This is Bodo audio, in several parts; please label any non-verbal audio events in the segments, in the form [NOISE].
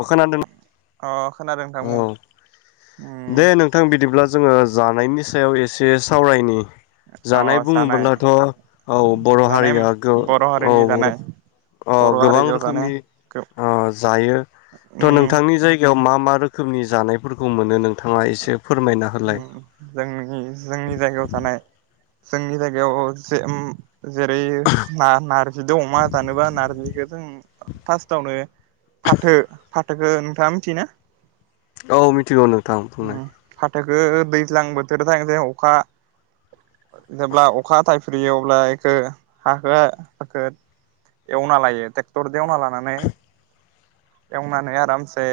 अह खोनादों। अह औ दे नोंथां बिदिब्ला जोङो जानायनि सायाव एसे सावरायनि जानाय बुङबोलाथ' औ बर' जानाय हारिया गो बर' औ हारिनि बर' जानाय अ बर' गोबां हारियाव जानाय रोखोमनि गो अ जायो थ' उम नोंथांनि जायगायाव मा मा रोखोमनि जानायफोरखौ मोनो नों आ उम जोंनि जोंनि जायगायाव थानाय जोंनि जायगायाव जे उम जेरै ना नारजिदो अमा दानोबा नारजिखो जों फार्स्टआवनो फाथो फा खो नोंथाङा मिथियोना? औ मिथिगौ नों उम फा थाखो दैज्लां बोथोर जायां जायांआव अखा जेब्ला अखा थाय फ्रियो अब्ला इखौ हाखो हाखोद एवना लायो ट्रेक्टर एवना लानानै एवनानै आरामसे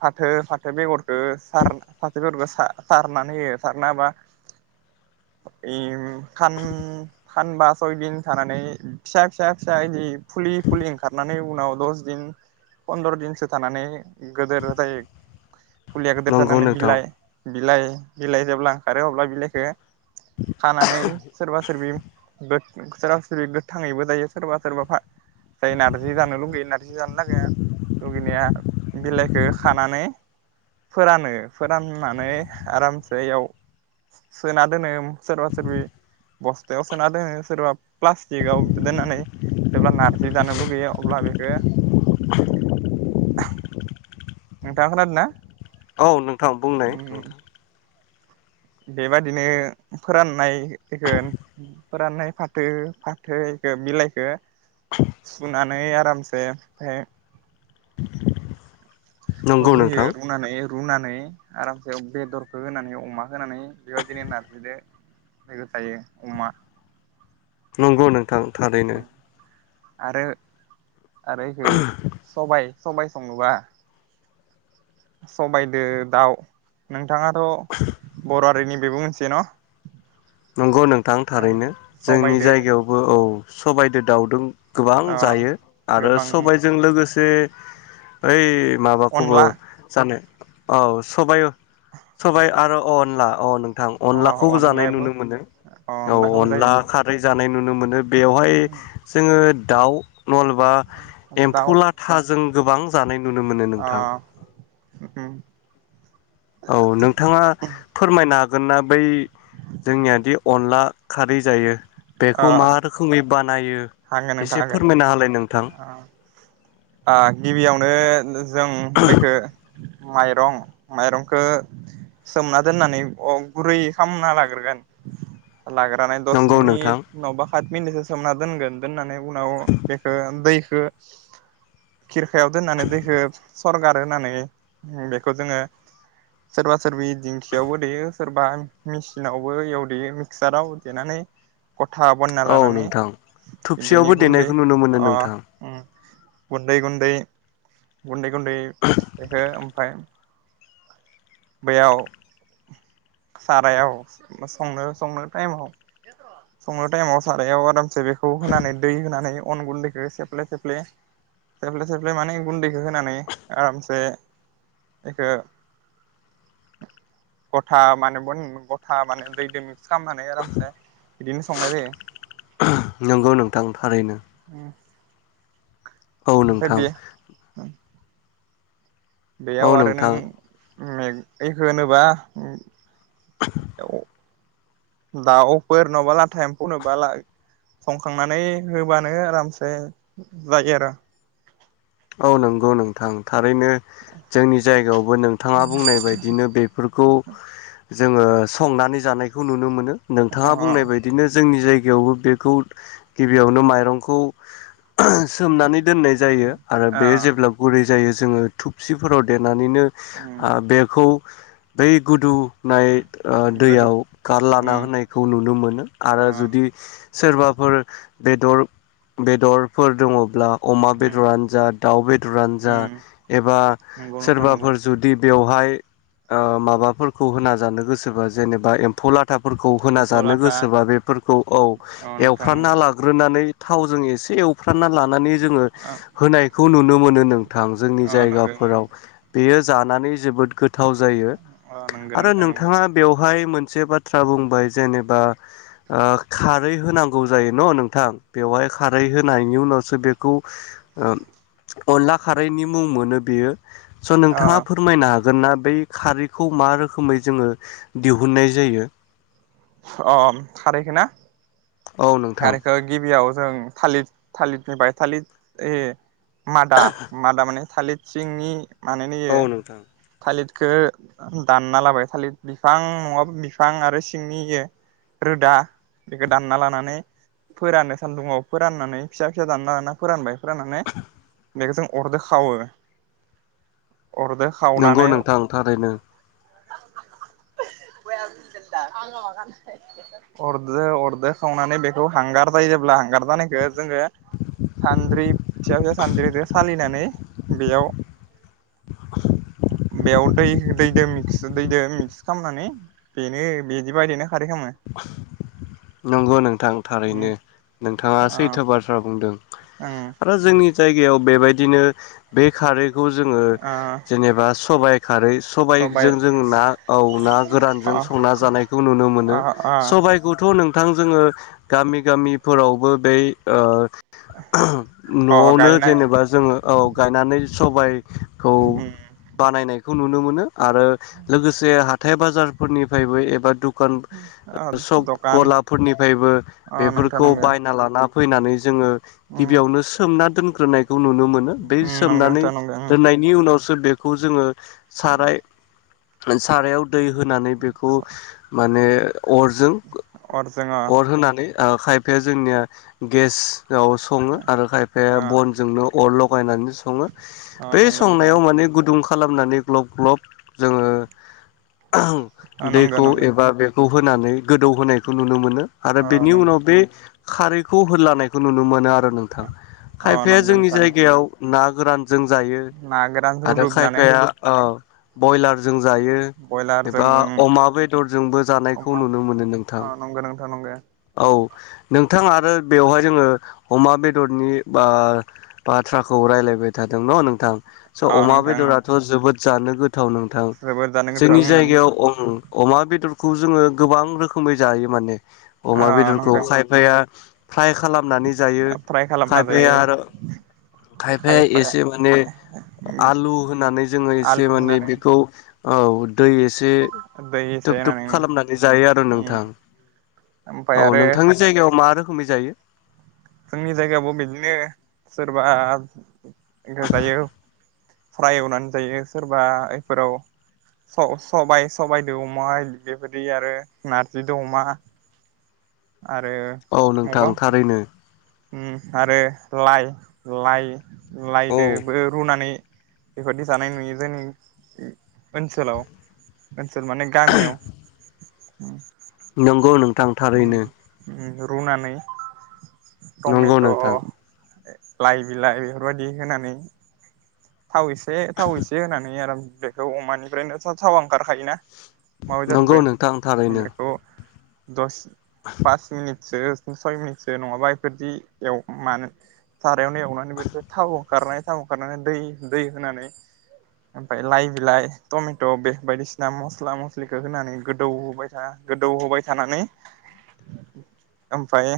फाथो ओइ फाथो बेगर ओ सार फाथोखो सार सा सारनानै होयो सारना होबा इउ खान खानबा सयदिन थानानै फिसा फिसा फिसा एदि फुलि फुलि ओंखारनानै उनाव दस दिन फन्द्र' दिनसो थानानै गोदोर जायो। फुलिया गोदोर नंगौ जानानै नोंथां बिलाइ बिलाइ बिलाइ जेब्ला ओंखारो अब्ला बिलाइखो खानानै सोरबा सोरबि सोरां सोरि गोथाङैबो दायो सोरबा सोरबा फा जाय नारजि जानो लुगैयो नारजि जानो लागाया लुगैनाया बिलाइखो खानानै फोरानो फोराननानै आरामसेयाव सोना दोनो सोरबा सोरबि बस्थायाव सोना दोनो सोरबा प्लास्टिकआव दोननानै जेब्ला नारजि जानो लुगैयो अब्ला बेखो नोंथांआ खोनादों ना? औ नोंथां बुंनाय नोंथां। बेबादिनो फोराननाय बेखो फोराननाय फाथो फाथोखो बिलाइखो सुनानै आरामसे ओमफ्राय नंगौ रुयो नोंथां रुनानै रुनानै आरामसे बेदरखौ होनानै अमा होनानै बेबायदिनो नारजिजों लोगो जायो अमा नंगौ नोंथां। थारैनो आरो आरो एखो सबाय सबाय सङोबा सबायदो दाउ नोंथाङाथ' बर'हारिनि बेबो मोनसे न? नंगौ नों थां ओं थारैनो जोंनि सबायदो जायगायावबो औ सबायदो दाउदों गोबां अ जायो आरो गोबां सबायजों लोगोसे ओइ माबाखौबो अनला जानो औ सबाय सबाय आरो अनला अ' नों थां अ अनलाखौबो जानाय अनलायाबो नुनो नो औ अनलाखौबो अनला जायो खारै जा नाय नुनो मोनो। बेवहाय जोङो दाउ मलबा दाउ एम्फौ लाथाजों गोबां जानाय नुनो मोनो अ नोंथां। [UNINTELLIGIBLE] औ नोंथाङा फोरमायनो हागोन ना बै जोंनियाद अनला खारै जायो। अ बेखौ मा रोखोमै बानायो हागोन एसे फोरमायना हालाय नोंथां आ गिबियावनो जों बेखौ माइरं माइरंखौ सोमना दोननानै अ गुरै खालामना लाग्रोगोन लाग्रोना दस नंगौ मिनिट नोंथां नङाबा पाइफ मिटसो सोमना दोनगोन होननानै उनाव बेखौ दै खिरखियाव दोननानै दैखौ सरगार होनानै बेखौ जोङो सोरबा सोरबि दिंखियावबो देयो सोरबा मेसिनावबो इयाव देयो मिक्साराव देनानै खथा बायना औ लानानै नोंथां बेनि थुबसेयावबो गुन्दै देनायखौ नुनो मोनो अ नोंथां उम गुन्दै गुन्दै गुन्दै गुन्दै बेखौ ओमफफ्राय बेयाव सारायाव संनो संनो टाइमाव संनो टाइमाव सारायाव आरामसे बेखौ होनानै दै होनानै अन गुन्दैखौ सेफ्ले सेफ्ले माने गुन्दैखौ होनानै आरामसे बेखौ गथा माने ब गथा माने दैजों मिक्स खालामनानै आरामसे बिदिनो संनाय जायो नंगौ नोंथां थारैनो [INAUDIBLE] औ ओमफाय नोंथां बे औ बेयाव आरो नों नोंथां बेखौ होनोब्ला औ दा अफोर नङाबा लाथाया एम्फौनोबा संखांनानै होबानो आरामसे जायो आरो औ नंगौ नोंथां थारैनो जोंनि जायगायावबो नोंथाङा बुंनाय बायदिनो बेफोरखौ जोङो संनानै जानायखौ नुनो मोनो अ नोंथाङा बुंनाय बायदिनो जोंनि जायगायाव गिबियावबो बेखौ गिबियावनो माइरंखौ सोमनानै दोननाय जायो आरो अ बेयो जेब्ला गुरै जायो जोङो थुुबसिफोराव देनानैनो उम बेखौ बै गुदु नाय ओ गोदौ दैयाव कार लाना उम होनायखौ नुनो मोनो आरो अ जुदि सोरबाफोर बेदर बेदर फोर दङब्ला अमा उम बेदरानो जा दाउ बेदरानो जा उम एबा नंगौ नोंथां नंगौ सोरबाफोर जुदि बेयाव माबाफोरखौ होन जानो गोसोबा जेनेबा एम्फौ लाथ थाफोरखौ होना एम्फौ जानो लाथा गोसोबा बेफोरखौ औ एवफ्रानना लाग्रोनानै थावजों एसे एवफ्रानना ला। नानै जोङो नायखौ नुनो मोनो नोंथां जोंनि अ नंगौ जायगाफोराव। बेयो जानानै जोबोद गोथ गोथाव जायो अ नंगौ आरो नोंथां नंगौ नोंथाङा बेवहाय मोन मोनसे बाथ्रा बुंबाय जेनेबा खारै होनांगौ जायो न' नोंथां बेवहाय खारै होनायनि उनावसो बेखौ अनला खारैनि मुं मोनो बेयो स' अ नोंथाङा फोरमायनो हागोन हागोना बै खारैखौ मा रोखोमै जोङो दिहुननाय जायो। अ अ खारैखो ना औ नोंथां खारैखौ गिबियाव। जों थालिर थालिरनिफ्राय थालिर। मादा मादा माने थालिर सिंनि माने नेयो औ नोंथां थालिद बेखौ दानना लाबाय थालिर बिफां नङाबा बिफां आरो सिंनि रोदा बेखौ दानना लानानै। फोराननो सान्दुंङआव फोराननानै फिसा फिसा दानालाना फोरानबाय फोरनानै बेखोजों अरदो खावो अरदो नंगौ खावनानै नोंथां थारैनो। [UNINTELLIGIBLE] अरदो अरदो खावना नै बे औ हांगार दााय जेब्ला हांगार दानखो जोङो सानद्रि फिसा फिसा सानद्रिजों सालिनानै बेयाव बेयाव दै दैदो मिक्स दैदो मिक्स खालामनानै बेनो बिदि बादिनो नंगौ नोंथां उम थारैनो नोंथाङा ओ सैथो बाथ्रा बुंदों दों ओं आरो जोंनि जायगायाव बेबायदिनो बे खारै बेखौ जोङो ओ जेनेबा सबाय खारै सबाय सबाइजों जों ना औ ना गोरानजों अ संना जानायखौ नुनो मोनो। अ अ सबायखौथ' नोंथां जोङो गामि गामिफोरावबो बै ओ अ न'आवनो गायनाय जेनेबा जोङो औ गायनानै सबाय खौ उम बानायनाय खौ नुनो मोनो। आरो लोगोसे हाथाइ बाजारफोरनिफ्रायबो एबा दु खान ओ सक दखान गलाफोरनिफ्रायबो अ नोंथां बेफोरखौ नंगो बायना लाना फैनानै जोङो उम गिबियावनो सोमना दोनग्रोनाय खौ नुनो मोनो बे उम नंगो सोमनानै नोंथां नंगो उम दोननायनि उनाव बेखौ जोङो साराय सारायाव दै होनानै बेखौ माने अरजों अरजों अ अर होनानै ओ खायफाया जोंनिया गेस आव सङो आरो खायफाया अ बनजोंनो अर ल' बाहायनानै स सङो अ बै नंगो नोंथां संनायाव माने गुदुं खालामनानै ग्लब ग्लब जोङो अ नंगो दैखौ नंगो एबा बेखौ होनानै गोदौ होनायखौ नुनो मोनो आरो अ बेनि नंगो उनाव बे खारैखौ होलानायखौ नुनो मोनो आरो । नोंथां अ खायफाया नंगो जोंनि नोंथां जायगायाव ना गोरान जों जायो ना गोरान आरो रुदुबनानै खायफाया अ बयलारजो जों जायो बयलारजों एबा अमा बेदर जोंबो जानाय खौ अमा नुनो मोनो नोंथां अ नंगौ नोंथां नंगौ औ। नोंथां आरो बेवहाय जोङो अमा बेदरनि बा-बाथ्राखौ रायज्लायबाय। थादों न नोंथां स' अ अमा नोंथां बेदराथ' जोबोद जानो गोथाव नोंथां जोबोद जानो जोंनि गोथाव उम जायगायाव अमा बेदर खौ जोङो गोबां रोखोमै जायो माने अ अमा बेदरखौ नंगौ खायफाया फ्राय खालामनानै जायो फ्राय खालामना खायफाया जायो आरो खायफाया एसे माने उम आलु होनानै जोङो एसे आलु माने होनानै बेखौ औ दै एसे दै एसे थुब थुब होनानै खालामनानै जायो आरो उम नोंथां ओमफ्राय औ आरो नोंथांनि जायगायाव मा रोखोमै जायो जोंनि जायगायावबो बिदिनो सोरबा जायो फ्राय एवनानै जायो सोरबा बेफोराव सबाय सबायाइदो अमा बेबायदि आरो नारजिदो अमा आरो औ नोंथां मबा थारैनो आरो लाइ लाइ औ लायदोबो रुनानै बेबायदि जानाय नुयो जोंनि ओनसोलाव समान गामियाव औ नंगौ नोंथां थारैनो उम रुनानै नंगौ टमेट' नोंथां लाइ बिलाइ बेफोरबायदि होनानै थाव एसे थाव एसे होनानै आराम बेखौ अमानिफ्रायनोथ' थावा ओंखारखायोना अमा नंगौ बेदरनिफ्राय नोंथां थारैनो बेखौ दस पास मिनिटसो सय मिनिटसो नङाबा बेफोरदियाव मानो थार खायावनो एवनानै बेनि थावओंखारनाय सामावंखारनानै दै दै होनानै ओमफफ्राय लाइ बिलाइ टमेट' बे बायदिसिना मस्ला मस्लिखौ होनानै गोदौ होबाय था गोदौ होबाय थानानै बाय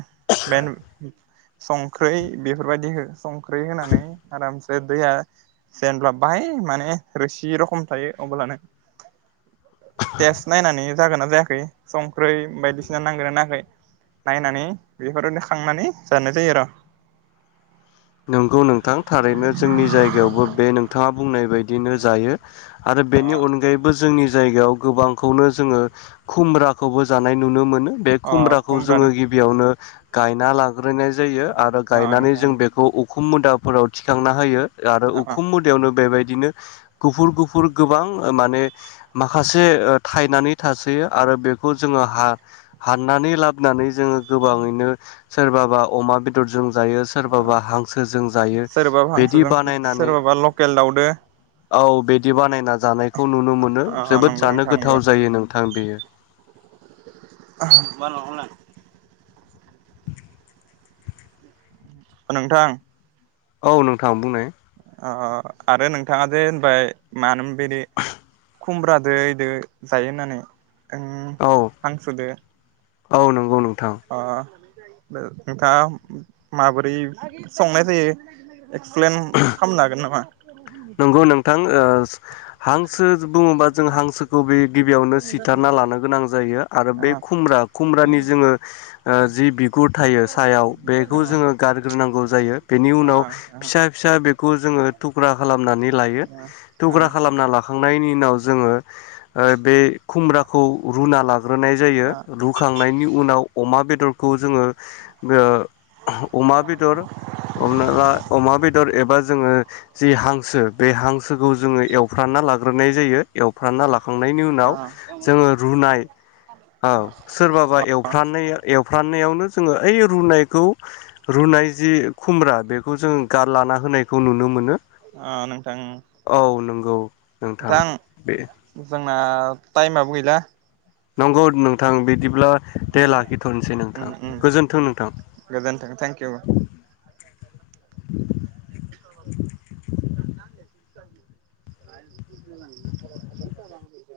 मेन संख्रै बेफोरबायदि हो संख्रि होनानै आरामसे द [UNINTELLIGIBLE] जेनब्ला बाय माने रोसि रखम थायो अब्लानो तेस नायनानै जागोन ना जायाखै संख्रै बायदिसिना नांगोना नाङाखै नायनानै बेफोरबादि खांनानै जानाय जायो आरो' नंगौ नोंथां थारैनो जोंनि जायगायावबो बे नोंथाङा बुंनाय बायदिनो जायो। आरो बेनि अनगायैबो जोंनि जायगायाव गोबांखौनो जोङो खुमब्राखौबो जानाय नुनो मोनो। बे अ खुमब्राखौ खमब्लानो जोङो गिबियावनो गायना ला नाय जायो आरो अ गायनानै नोंथां जों बे अखुम मुदाफोराव थिखांना होयो आरो उखुम मुदायावनो बेबायदि बिदिनो गुफुर गुफुर गोबां माने माखासे थायनानै थासयो आरो बेखौ जोङो हा हाननानै लाबोनानै जोङो गोबाङैनो सोरबाबा अमा बेदरजों जायो सोरबाबा हांसोजों जायो सोरबा बिदि हांसोजोंसो बानायनानै सोरबाबा लकेल दावउदो औ बिदि बानायनानै जानायखौ नुनो मोनो जोबोद नंगौ जानो नोंथां गोथाव जायो नोंथां थां बियो बानो [UNINTELLIGIBLE] नोंथां औ नोंथां बुंनाय आरो नोंथाङा जे होनबाय मानो बिदि खुमब्रादो इदो जायो होननानै आं औ हांसुदो औ नंगौ नोंथां अ नोंथाङा माबोरै संनाय जायो। एक्सप्लेन खालामनो हागोन नामा? नंगौ नोंथां ओ हांसो बुङोबा जों हांसोखौ बे गिबियावनो सिथारना लानो गोनां जायो आरो ओ बे खुमब्रा खुमब्रानि जोङो जि बिगुर थायो ओ सायाव बेखौ जोङो गारग्रोनांगौ जायो बेनि उनाव फिसा फिसा बेखौ जोङो थुख्रा थुखरा खालामना लाांखांनायनि उनाव जोङो ओ बे खुमब्राखौ रुना लाग्रोनाय जायो रुखांनायनि उनाव अमा बेदर खौ जोङो ओ अमा बेदर हमना ला अमा बेदर एबा जोङो जि हांसो बे हांसोखौ जोङो एवफ्रानना लाग्रोनाय जायो। एवफ्रानना लाखांनायनि उनाव ओ जोङो रुनाय औ सोरबाबा ओ ओ एवफ्रनाय एवफ्राननायावनो जोङो ओइ रुनायखौ रुनाय जि खुमब्रा बेखौ जों गारलाना होनायखौ नुनो मोनो। ओ नोंथां उ औ नंगौ नोंथां बे टाइमाबो गैला नंगौ। नोंथां बिदिब्ला दे उम लाखिथ'नोसै उम नोंथां उम गोजोन्थों नोंथां। गोजोन्थों थेंकिउ। [UNINTELLIGIBLE] [UNINTELLIGIBLE]